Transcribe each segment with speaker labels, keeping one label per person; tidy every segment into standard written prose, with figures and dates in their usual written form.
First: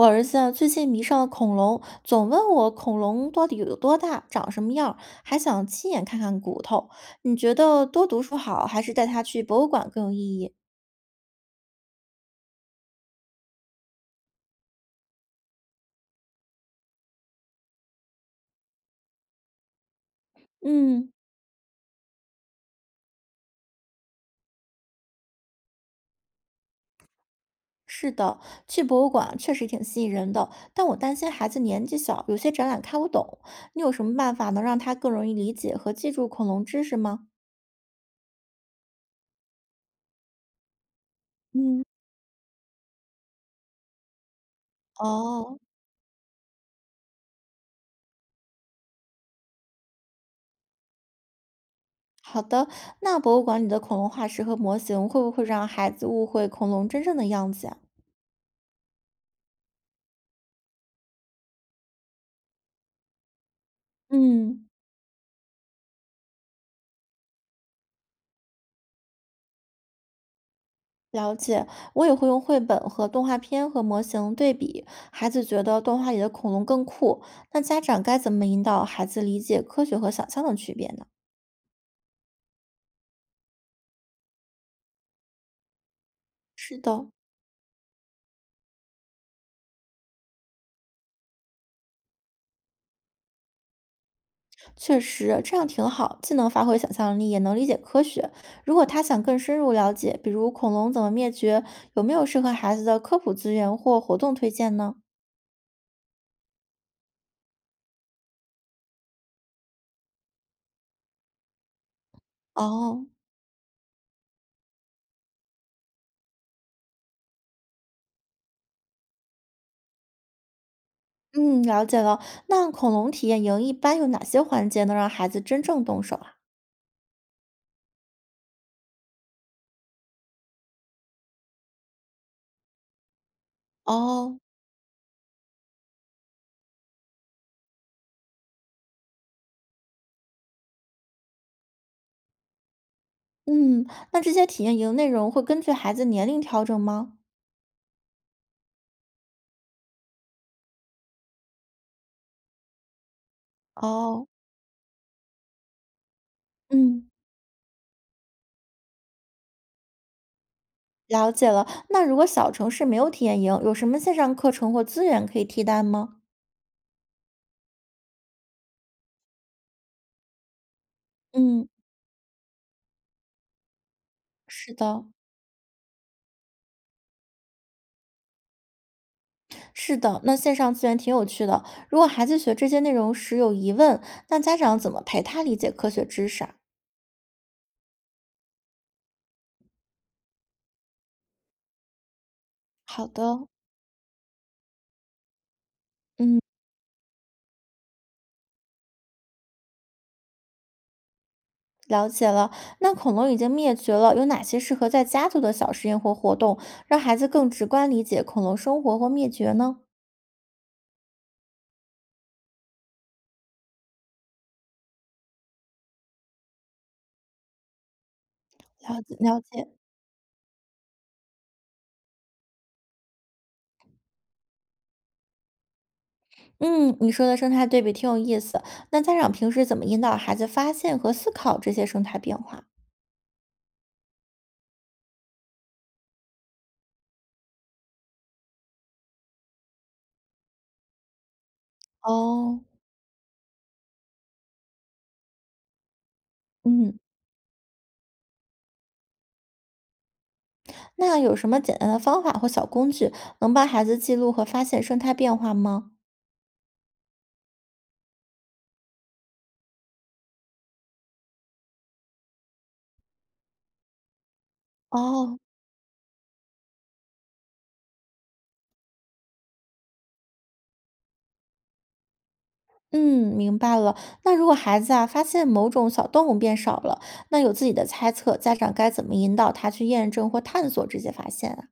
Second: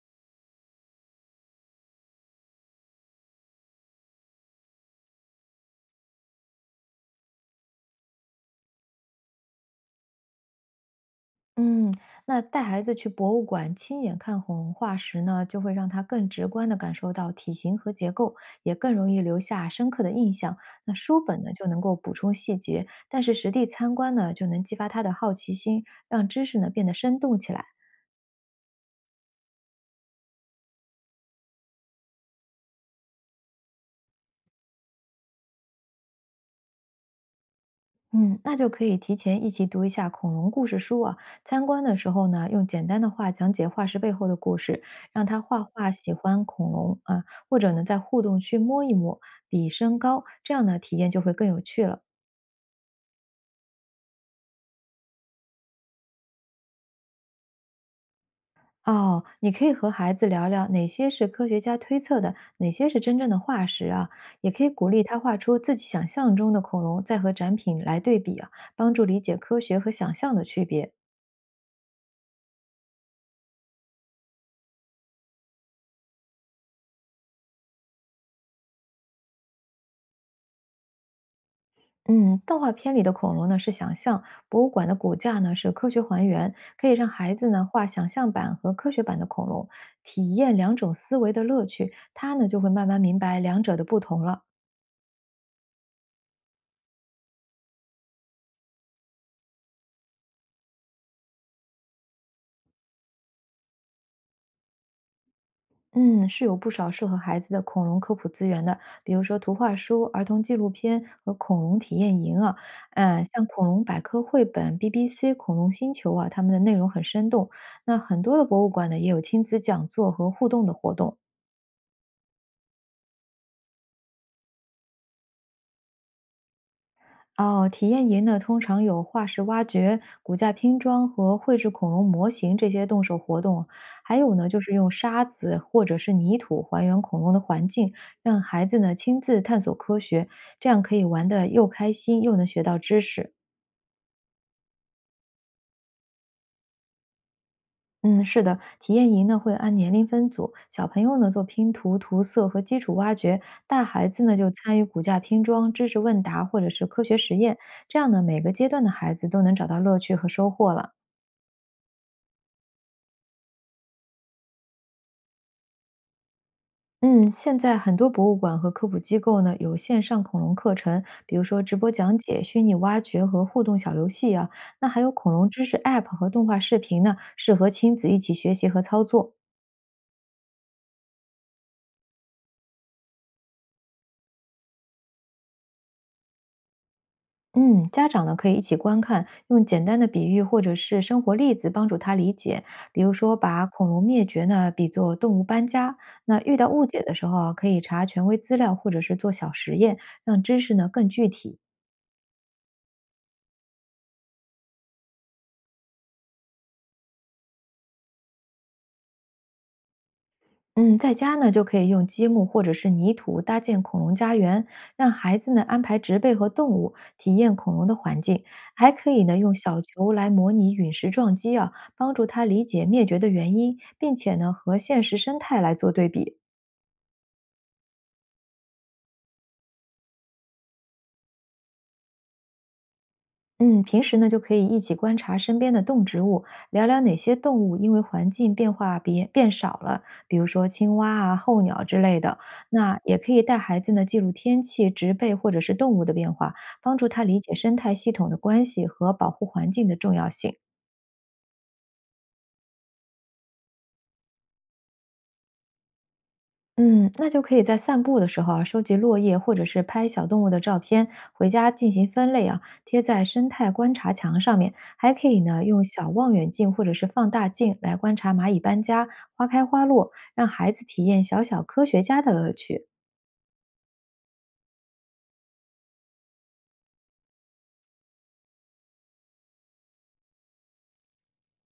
Speaker 1: 我儿子啊，最近迷上了恐龙，总问我恐龙到底有多大，长什么样儿还想亲眼看看骨头。你觉得多读书好，还是带他去博物馆更有意义？
Speaker 2: 嗯，那带孩子去博物馆亲眼看恐龙化石呢，就会让他更直观地感受到体型和结构，也更容易留下深刻的印象。那
Speaker 1: 嗯，
Speaker 2: 书本呢，就能够补充细节，但是实地参观呢，就能激发他的好奇心，让知识呢变得生动起来。
Speaker 1: 是的，去博物馆确实挺吸引人的，但我担心孩子年纪小，有些展览看不懂。你有什么办法能让他更容易理解和记住恐龙知识吗？
Speaker 2: 嗯，那就可以提前一起读一下恐龙故事书啊。参观
Speaker 1: 嗯，
Speaker 2: 的时候呢，用简单的话讲解化石背后的故事，让他
Speaker 1: 哦，
Speaker 2: 画画喜欢恐龙啊，或者呢，在互动区摸一摸，比身高，这样呢，体验就会更有趣了。
Speaker 1: 好的。那博物馆里的恐龙化石和模型会不会让孩子误会恐龙真正的样子呀？
Speaker 2: 哦，你可以和孩子聊聊哪些是科学家推测的，哪些是真正的化石啊，也可
Speaker 1: 嗯。
Speaker 2: 以鼓励他画出自己想象中的恐龙，再和展品来对比啊，帮助理解科学和想象的区别。
Speaker 1: 了解，我也会用绘本和动画片和模型对比。孩子觉得动画里的恐龙更酷，那家长该怎么引导孩子理解科学和想象的区别呢？
Speaker 2: 嗯，动画片里的恐龙呢是想象，博物馆的骨架呢是科学还原，
Speaker 1: 是
Speaker 2: 可以让
Speaker 1: 的，
Speaker 2: 孩子呢画想象版和科学版的恐龙，体验两种思维的乐趣，他呢就会慢慢明白两者的不同了。
Speaker 1: 确实这样挺好，既能发挥想象力，也能理解科学。如果他想更深入了解，比如恐龙怎么灭绝，有没有适合孩子的科普资源或活动推荐呢？
Speaker 2: 嗯，是有不少适合孩子的恐龙科普资源的，比如说图画书、儿童纪录片和恐龙体验营啊，
Speaker 1: 哦，
Speaker 2: 像恐龙百科绘本、BBC 恐龙星球啊，他们的内容很生动。那很多的博物馆呢也有亲子讲座和互动的活动。
Speaker 1: 嗯，了解了。那恐龙体验营一般有哪些环节能让孩子真正动手啊？
Speaker 2: 哦，体验营呢，通常有化石挖掘、骨架拼装和绘制恐龙模型这些动手活动啊，还有
Speaker 1: 哦，
Speaker 2: 呢，就是用沙子或者是泥土还原恐龙的环境，让孩子呢亲自探索科学，这样可以玩得又开心又能学到知识。
Speaker 1: 嗯，那这些体验营内容会根据孩子年龄调整吗？
Speaker 2: 嗯，是的，体验营呢会按年龄分组，小朋友呢做拼图、涂色和基础挖掘，大孩子
Speaker 1: 哦，
Speaker 2: 呢就参与骨架拼装、知识问答或者是科
Speaker 1: 嗯，
Speaker 2: 学实验，这样呢每个阶段的孩子都能找到乐趣和收获了。
Speaker 1: 了解了。那如果小城市没有体验营，有什么线上课程或资源可以替代吗？
Speaker 2: 嗯，现在很多博物馆和科普机构呢有线上恐龙课程，比如说
Speaker 1: 嗯，
Speaker 2: 直播讲解、虚拟挖掘和互动小游戏啊。
Speaker 1: 是
Speaker 2: 那还
Speaker 1: 的，
Speaker 2: 有恐龙知识 App 和动画视频呢，适合亲子一起学习和操作。
Speaker 1: 是的。那线上资源挺有趣的。如果孩子学这些内容时有疑问，那家长怎么陪他理解科学知识啊？
Speaker 2: 嗯，家长呢可以一起观看，用简单的比喻或者是生活例子帮助他理解。比
Speaker 1: 好
Speaker 2: 如
Speaker 1: 的，
Speaker 2: 说，把恐龙灭绝呢比作动物搬家。那
Speaker 1: 嗯，
Speaker 2: 遇到误解的时候啊，可以查权威资料或者是做小实验，让知识呢更具体。
Speaker 1: 了解了。那恐龙已经灭绝了，有哪些适合在家做的小实验或活动，让孩子更直观理解恐龙生活或灭绝呢？
Speaker 2: 嗯，在家呢就可以用积木或者是泥土搭建恐龙家园，让孩子呢安排植被和动物，体验恐龙的环境。还
Speaker 1: 了
Speaker 2: 可
Speaker 1: 解，
Speaker 2: 以呢
Speaker 1: 了
Speaker 2: 用
Speaker 1: 解。
Speaker 2: 小球来模拟陨石撞击啊，帮助他理解灭绝的原因，并且呢和现实生态来做对比。
Speaker 1: 嗯，你说的生态对比挺有意思。那家长平时怎么引导孩子发现和思考这些生态变化？
Speaker 2: 嗯，平时呢就可以一起观察身边的动植物，聊聊哪些动物因为环境变化变少了，比如说青蛙啊、候鸟之类的。
Speaker 1: 哦，
Speaker 2: 那也可以带孩子呢记录天气、植被或者是动物的变化，帮
Speaker 1: 嗯，
Speaker 2: 助他理解生态系统的关系和保护环境的重要性。
Speaker 1: 那有什么简单的方法或小工具能帮孩子记录和发现生态变化吗？
Speaker 2: 嗯，那就可以在散步的时候啊，收集落叶或者是拍小动物的照片，回家进行分类啊，贴在生态观察墙上面。还可
Speaker 1: 哦，
Speaker 2: 以呢，用小望远镜或者是放大镜来观察蚂蚁搬家、花开花落，让孩子体验小小科学家的乐趣。
Speaker 1: 嗯，明白了。那如果孩子啊发现某种小动物变少了，那有自己的猜测，家长该怎么引导他去验证或探索这些发现啊？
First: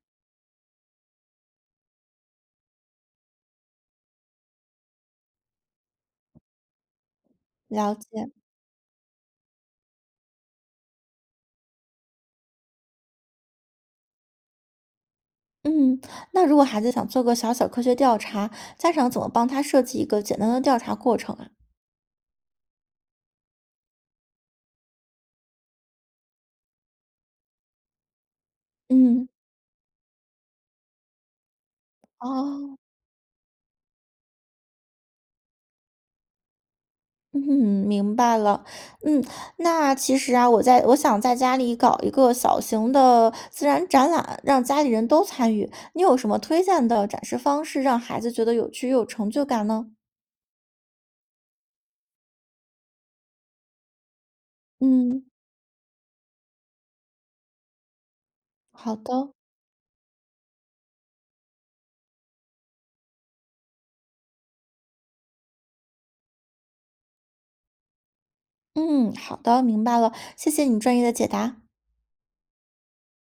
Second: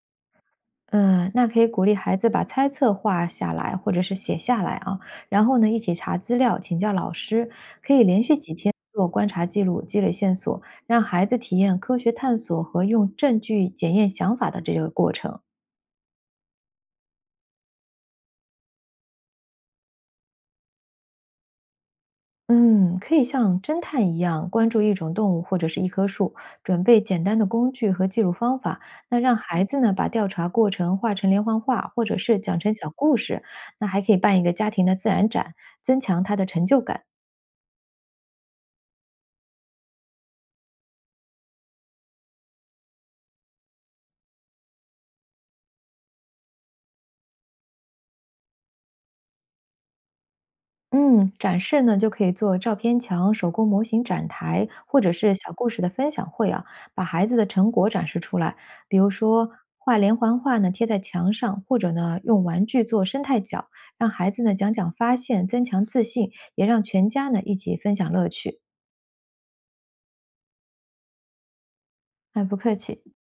Speaker 2: 嗯，那可以鼓励孩子把猜测画下来，或者是写下来啊，然后呢，一起查资料，请教老师，可
Speaker 1: 了
Speaker 2: 以连
Speaker 1: 解。
Speaker 2: 续几天做观察记录，积累线索，让孩子体验科学探索和用证据检验想法的这个过程。
Speaker 1: 嗯，那如果孩子想做个小小科学调查，家长怎么帮他设计一个简单的调查过程啊？
Speaker 2: 嗯，可以像侦探一样关注一种动物或者是一棵树，准备简单的工具和记录方法，那
Speaker 1: 嗯，
Speaker 2: 让孩子呢把调查过程画成连环画，或者是讲成
Speaker 1: 哦。
Speaker 2: 小故事，那还可以办一个家庭的自然展，增强他的成就感。
Speaker 1: 嗯，明白了。嗯，那其实啊，我想在家里搞一个小型的自然展览，让家里人都参与。你有什么推荐的展示方式，让孩子觉得有趣又有成就感呢？
Speaker 2: 嗯，展示呢就可以做照片墙、手工模型展台，或者
Speaker 1: 嗯，
Speaker 2: 是小故事的分享会啊，把孩子的成果展示出来。比
Speaker 1: 好
Speaker 2: 如
Speaker 1: 的，
Speaker 2: 说画连环画呢，贴在墙上，或者呢用玩具做生态角，让孩子呢讲讲发现，增强自信，也让全家呢一起分享乐趣。
Speaker 1: 嗯，好的，明白了，谢谢你专业的解答。
Speaker 2: 哎，不客气。